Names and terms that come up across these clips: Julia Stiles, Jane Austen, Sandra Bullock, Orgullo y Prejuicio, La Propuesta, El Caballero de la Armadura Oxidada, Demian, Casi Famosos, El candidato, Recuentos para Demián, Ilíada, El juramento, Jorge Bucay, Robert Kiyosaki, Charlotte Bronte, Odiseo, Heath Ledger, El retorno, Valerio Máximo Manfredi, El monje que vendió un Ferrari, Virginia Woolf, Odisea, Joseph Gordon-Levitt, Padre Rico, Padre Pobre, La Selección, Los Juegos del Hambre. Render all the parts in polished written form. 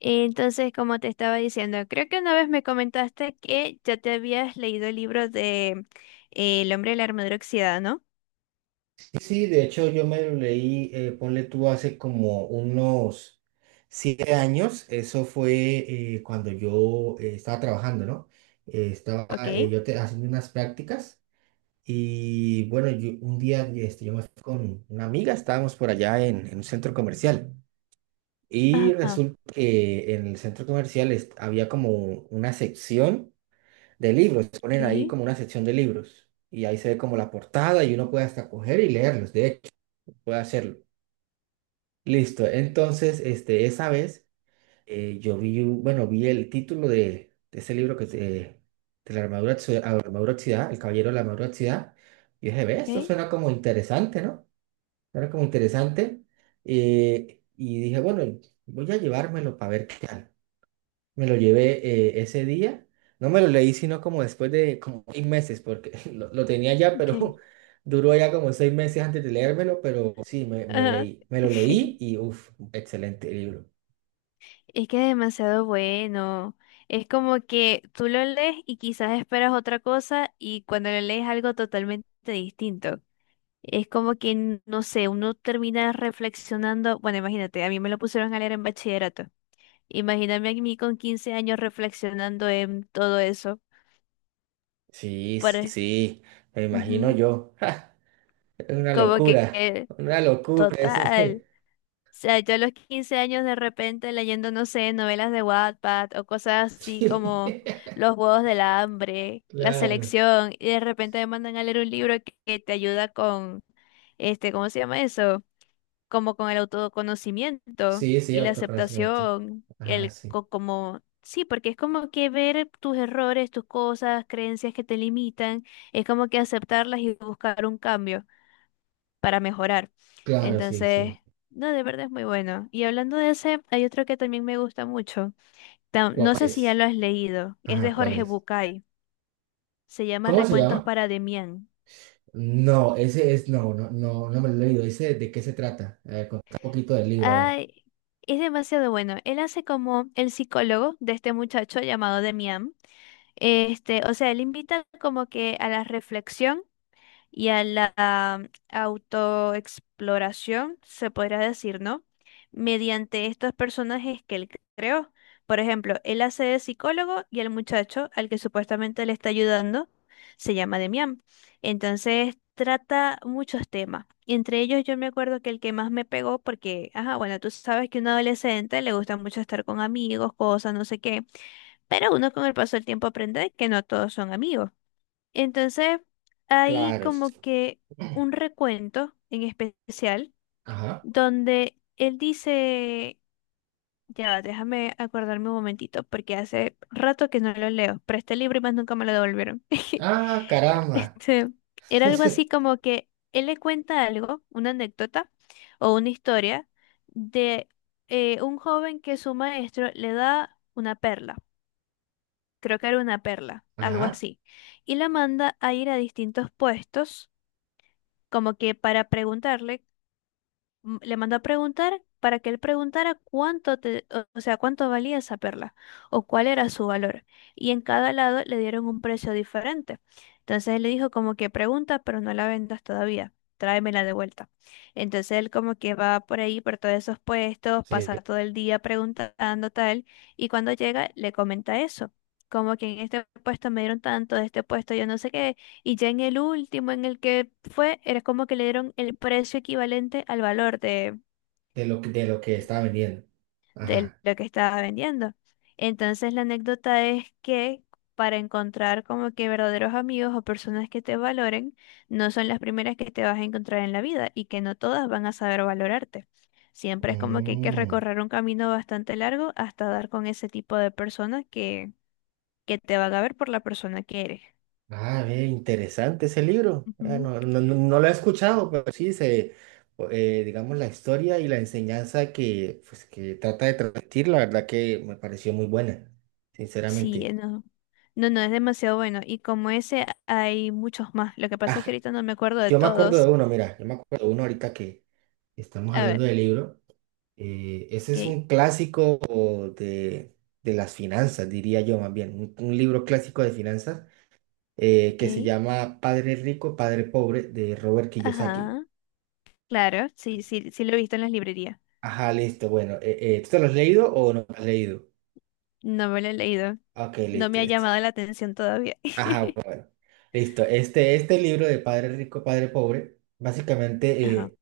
Entonces, como te estaba diciendo, creo que una vez me comentaste que ya te habías leído el libro de El hombre de la armadura oxidada, ¿no? Sí, de hecho yo me lo leí, ponle tú, hace como unos 7 años. Eso fue cuando yo estaba trabajando, ¿no? Ok. Estaba yo haciendo unas prácticas. Y bueno, yo, un día este, yo me fui con una amiga. Estábamos por allá en un centro comercial, y Ajá. resulta que en el centro comercial había como una sección de libros. Ok, Ponen ahí como una sección de libros, y ahí se ve como la portada, y uno puede hasta coger y leerlos, de hecho. Puedo hacerlo. Listo. Entonces, este, esa vez yo vi, bueno, vi el título de ese libro que es, de la armadura, ah, armadura oxidada, El Caballero de la Armadura Oxidada. Y dije, ve, ok, esto suena como interesante, ¿no? Suena como interesante. Y dije, bueno, voy a llevármelo para ver qué tal. Me lo llevé ese día. No me lo leí, sino como después de como 6 meses, porque lo tenía ya, ok. pero duró ya como 6 meses antes de leérmelo. Pero sí, Ajá. Me lo leí, y uff, excelente libro. Es que es demasiado bueno. Es como que tú lo lees y quizás esperas otra cosa y cuando lo lees algo totalmente distinto. Es como que, no sé, uno termina reflexionando. Bueno, imagínate, a mí me lo pusieron a leer en bachillerato. Imagíname a mí con 15 años reflexionando en todo eso. Sí, sí, Pare- sí, me imagino Ujú. yo. Es Como que, una locura ese. total. O sea, yo a los 15 años de repente leyendo, no sé, novelas de Wattpad o cosas así Sí, como Los Juegos del Hambre, La claro. Selección, y de repente me mandan a leer un libro que, te ayuda con, ¿cómo se llama eso? Como con el autoconocimiento Sí, sí, y la autoconocimiento. aceptación, Ajá, sí. Como sí, porque es como que ver tus errores, tus cosas, creencias que te limitan, es como que aceptarlas y buscar un cambio para mejorar. Claro, sí, Entonces, sí. no, de verdad es muy bueno. Y hablando de ese, hay otro que también me gusta mucho. ¿Cuál No sé si ya es? lo has leído, es de Ajá, ¿cuál Jorge es? Bucay, se llama ¿Cómo se Recuentos llama? para Demián. No, ese es, no, no, no, no me lo he leído. Ese, ¿de qué se trata? A ver, contá un poquito del libro, a ver. Ay, es demasiado bueno. Él hace como el psicólogo de este muchacho llamado Demián. O sea, él invita como que a la reflexión y a la autoexploración, se podría decir, ¿no? Mediante estos personajes que él creó. Por ejemplo, él hace de psicólogo y el muchacho al que supuestamente le está ayudando se llama Demian. Entonces, trata muchos temas. Entre ellos, yo me acuerdo que el que más me pegó, porque, ajá, bueno, tú sabes que un adolescente le gusta mucho estar con amigos, cosas, no sé qué. Pero uno con el paso del tiempo aprende que no todos son amigos. Entonces, hay Claro. Sí. como que un recuento en especial Ajá. donde él dice, ya, va, déjame acordarme un momentito, porque hace rato que no lo leo. Pero este libro y más nunca me lo devolvieron. Ah, caramba. Este, era algo así como que él le cuenta algo, una anécdota o una historia de un joven que su maestro le da una perla, creo que era una perla, algo Ajá. así, y la manda a ir a distintos puestos, como que para preguntarle, le mandó a preguntar para que él preguntara o sea, cuánto valía esa perla o cuál era su valor. Y en cada lado le dieron un precio diferente. Entonces él le dijo como que pregunta, pero no la vendas todavía. Tráemela de vuelta. Entonces él como que va por ahí, por todos esos puestos, Sí, pasa todo el día preguntando tal, y cuando llega le comenta eso, como que en este puesto me dieron tanto, de este puesto yo no sé qué, y ya en el último en el que fue, era como que le dieron el precio equivalente al valor de, de lo que estaba vendiendo. de Ajá. lo que estaba vendiendo. Entonces la anécdota es que para encontrar como que verdaderos amigos o personas que te valoren, no son las primeras que te vas a encontrar en la vida y que no todas van a saber valorarte. Siempre es como que hay que Mm. recorrer un camino bastante largo hasta dar con ese tipo de persona que te va a ver por la persona que eres. Ah, ve, interesante ese libro. Ah, Ujú. no, no, no lo he escuchado, pero sí se, digamos, la historia y la enseñanza que, pues, que trata de transmitir, la verdad que me pareció muy buena, Sí, sinceramente. no. No, no, es demasiado bueno. Y como ese hay muchos más. Lo que pasa es que Ah, ahorita no me acuerdo de yo me acuerdo de todos. uno, mira, yo me acuerdo de uno ahorita que estamos A ver, hablando del libro. Ese ok, es un clásico de, de las finanzas, diría yo más bien, un libro clásico de finanzas ok. que se llama Padre Rico, Padre Pobre, de Robert Kiyosaki. Ajá. Claro, sí, sí, sí lo he visto en las librerías. Ajá, listo, bueno, ¿tú te lo has leído o no lo has leído? No me lo he leído. Ok, No listo, me ha listo. llamado la atención todavía. Ajá, bueno, listo. Este libro de Padre Rico, Padre Pobre, básicamente Ajá.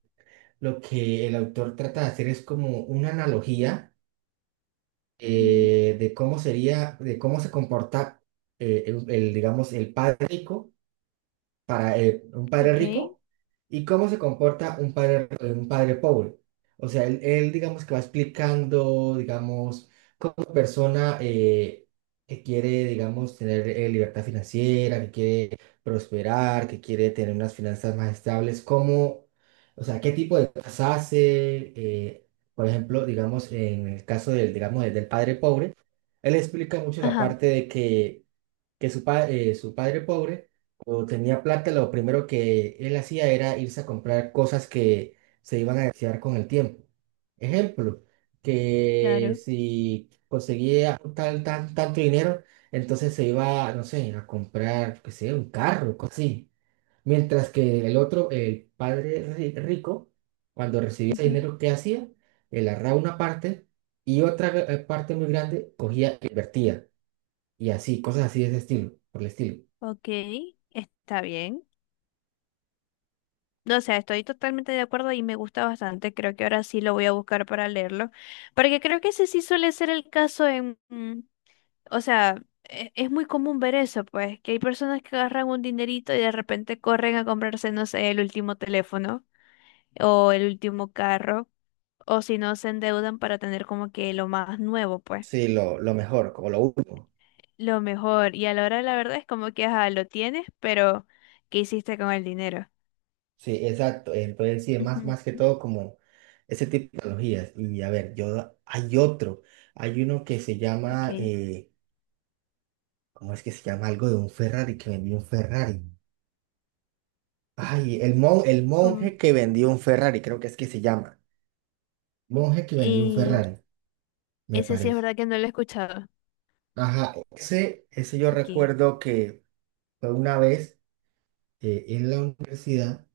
lo que el autor trata de hacer es como una analogía, Mm. De cómo sería, de cómo se comporta, el, digamos, el padre rico, para un padre Ok. rico, y cómo se comporta un padre pobre. O sea, él, digamos que va explicando, digamos, cómo una persona que quiere, digamos, tener libertad financiera, que quiere prosperar, que quiere tener unas finanzas más estables, cómo, o sea, qué tipo de cosas hace, por ejemplo, digamos, en el caso del, digamos, del padre pobre, él explica mucho la Ajá, parte de que su, su padre pobre, cuando tenía plata, lo primero que él hacía era irse a comprar cosas que se iban a desear con el tiempo. Ejemplo, que claro. si conseguía tal, tanto dinero, entonces se iba, no sé, a comprar, qué sé, un carro, cosas así. Mientras que el otro, el padre rico, cuando recibía ese Ujú. dinero, ¿qué hacía? Él agarraba una parte, y otra parte muy grande cogía e invertía, y así, cosas así de ese estilo, por el estilo. Ok, está bien. No, o sea, estoy totalmente de acuerdo y me gusta bastante. Creo que ahora sí lo voy a buscar para leerlo. Porque creo que ese sí suele ser el caso en... O sea, es muy común ver eso, pues, que hay personas que agarran un dinerito y de repente corren a comprarse, no sé, el último teléfono o el último carro, o si no, se endeudan para tener como que lo más nuevo, pues, Sí, lo mejor, como lo último. lo mejor. Y a la hora de la verdad es como que, ajá, lo tienes, pero ¿qué hiciste con el dinero? Sí, exacto. Entonces, sí, más, Ujú. más que todo como ese tipo de tecnologías. Y a ver, yo, hay otro, hay uno que se llama, Ok. ¿Cómo es que se llama? Algo de un Ferrari, que vendió un Ferrari. Ay, el como- monje que vendió un Ferrari, creo que es que se llama. Monje que vendió un Y Ferrari, me ese sí es parece. verdad que no lo he escuchado. Ajá, ese yo Ok. recuerdo que fue una vez en la universidad.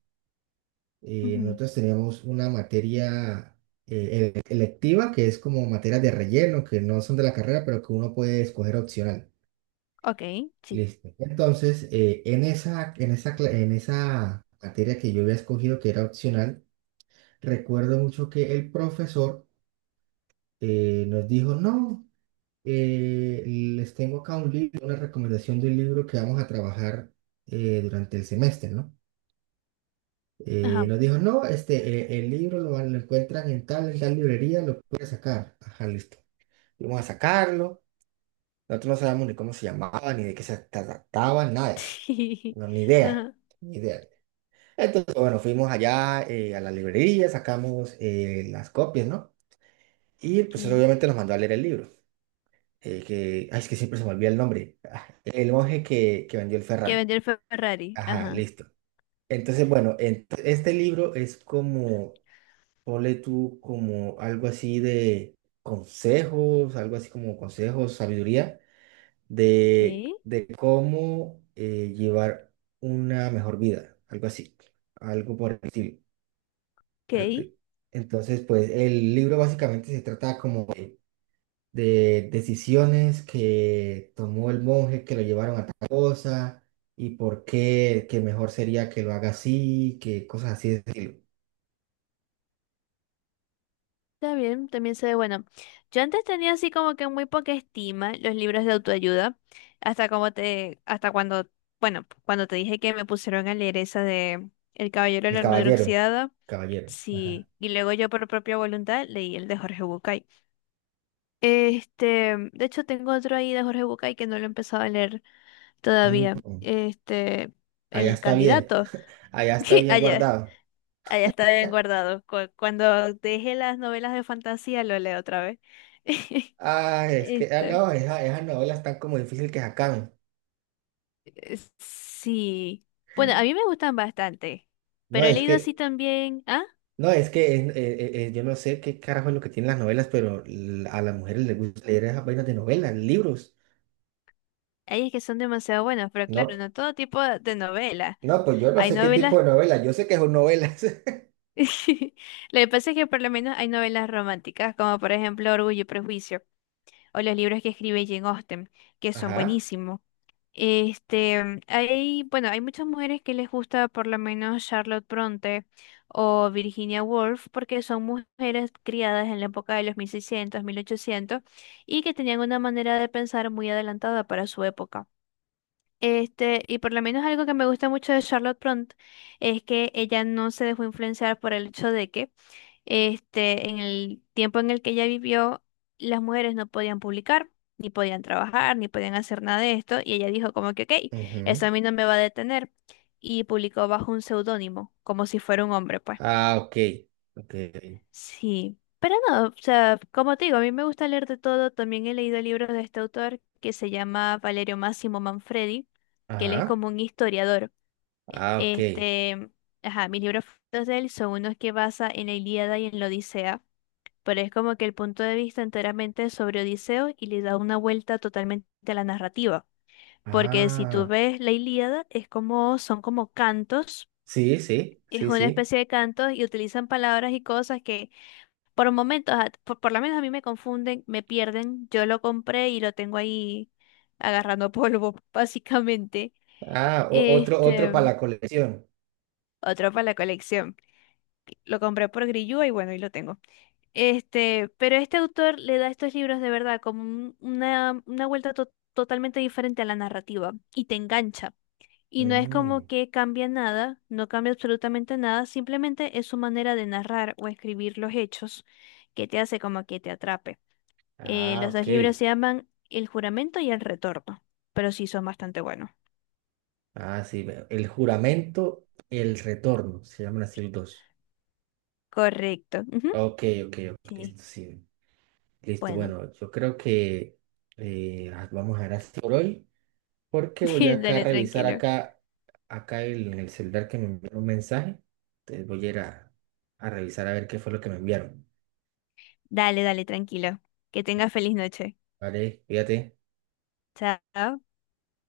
Y Ujú. nosotros teníamos una materia electiva, que es como materias de relleno, que no son de la carrera, pero que uno puede escoger opcional. Ok. Sí. Listo. Entonces, en esa materia que yo había escogido, que era opcional, recuerdo mucho que el profesor nos dijo, no, les tengo acá un libro, una recomendación de un libro que vamos a trabajar durante el semestre, ¿no? Ajá. Nos dijo, no, este, el libro lo encuentran en tal librería, lo puede sacar. Ajá, listo. Vamos a sacarlo. Nosotros no sabemos ni cómo se llamaba, ni de qué se trataba, nada de eso. No, ni idea, Ajá. ni idea. Entonces, bueno, fuimos allá a la librería, sacamos las copias, ¿no? Y el profesor Ok. obviamente nos mandó a leer el libro. Ay, es que siempre se me olvida el nombre. Ah, El monje que vendió el Que Ferrari. vendió el Ferrari. Ajá, Ajá. listo. Entonces, bueno, este libro es como ponle tú como algo así de consejos, algo así como consejos, sabiduría de, Ok. de cómo llevar una mejor vida, algo así, algo por el estilo. Ok. Al- de- Entonces, pues el libro básicamente se trata como de decisiones que tomó el monje que lo llevaron a tal cosa, y por qué, que mejor sería que lo haga así, que cosas así de ese estilo. Está bien, también se ve bueno. Yo antes tenía así como que muy poca estima los libros de autoayuda. Hasta como te, hasta cuando, bueno, cuando te dije que me pusieron a leer esa de El Caballero de El la Armadura caballero, Oxidada. caballero, ajá. Sí. Y luego yo por propia voluntad leí el de Jorge Bucay. De hecho tengo otro ahí de Jorge Bucay que no lo he empezado a leer todavía. Mm. Este, Allá el está bien, candidato. allá está bien Allá. guardado. Allá está bien guardado. Cuando deje las novelas de fantasía, lo leo otra vez. Ah, es que, ah, Este, no, esas novelas están como difícil que se acaben. Sí. Bueno, a mí me gustan bastante, No, pero he es leído así que, también. Ah, yo no sé qué carajo es lo que tienen las novelas, pero a las mujeres les gusta leer esas vainas de novelas, libros. hay es que son demasiado buenas, pero claro, No, no todo tipo de novelas. no, pues yo no Hay sé qué novelas. tipo de novelas, yo sé que son novelas. Lo que pasa es que por lo menos hay novelas románticas, como por ejemplo Orgullo y Prejuicio, o los libros que escribe Jane Austen, que son Ajá. buenísimos. Este, Hay, bueno, hay muchas mujeres que les gusta, por lo menos, Charlotte Bronte o Virginia Woolf, porque son mujeres criadas en la época de los 1600, 1800, y que tenían una manera de pensar muy adelantada para su época. Y por lo menos algo que me gusta mucho de Charlotte Bronte es que ella no se dejó influenciar por el hecho de que, en el tiempo en el que ella vivió, las mujeres no podían publicar, ni podían trabajar, ni podían hacer nada de esto, y ella dijo como que, ok, eso Ujú. a mí no me va a detener, y publicó bajo un seudónimo, como si fuera un hombre, pues. Ah, ok. Ok. Sí, pero no, o sea, como te digo, a mí me gusta leer de todo, también he leído libros de este autor que se llama Valerio Máximo Manfredi, que él es Ajá. como un historiador. Ah, ok. Este, ajá, mis libros favoritos de él son unos que basa en la Ilíada y en la Odisea, pero es como que el punto de vista enteramente sobre Odiseo, y le da una vuelta totalmente a la narrativa. Porque si tú Ah, ves la Ilíada, es como, son como cantos, sí, sí, es sí, una sí. especie de cantos y utilizan palabras y cosas que por momentos, por lo menos a mí me confunden, me pierden. Yo lo compré y lo tengo ahí agarrando polvo, básicamente. Ah, otro para Este, la colección. otro para la colección. Lo compré por Grillúa y bueno, y lo tengo. Pero este autor le da a estos libros de verdad como una vuelta totalmente diferente a la narrativa y te engancha. Y no es Mm. como que cambia nada, no cambia absolutamente nada, simplemente es su manera de narrar o escribir los hechos, que te hace como que te atrape. Eh, Ah, los dos ok. libros se llaman El juramento y El retorno, pero sí son bastante buenos. Ah, sí, veo. El juramento, El retorno, se llaman así los dos. Correcto. Ujú. Ok, ok, ok, Sí, listo, sí. Listo, bueno. bueno, yo creo que vamos a ver así por hoy, porque voy acá a Dale, revisar tranquilo. acá, en el celular, que me enviaron un mensaje. Entonces voy a ir a revisar a ver qué fue lo que me enviaron. Dale, dale, tranquilo. Que tengas feliz noche. Vale, fíjate. Chao.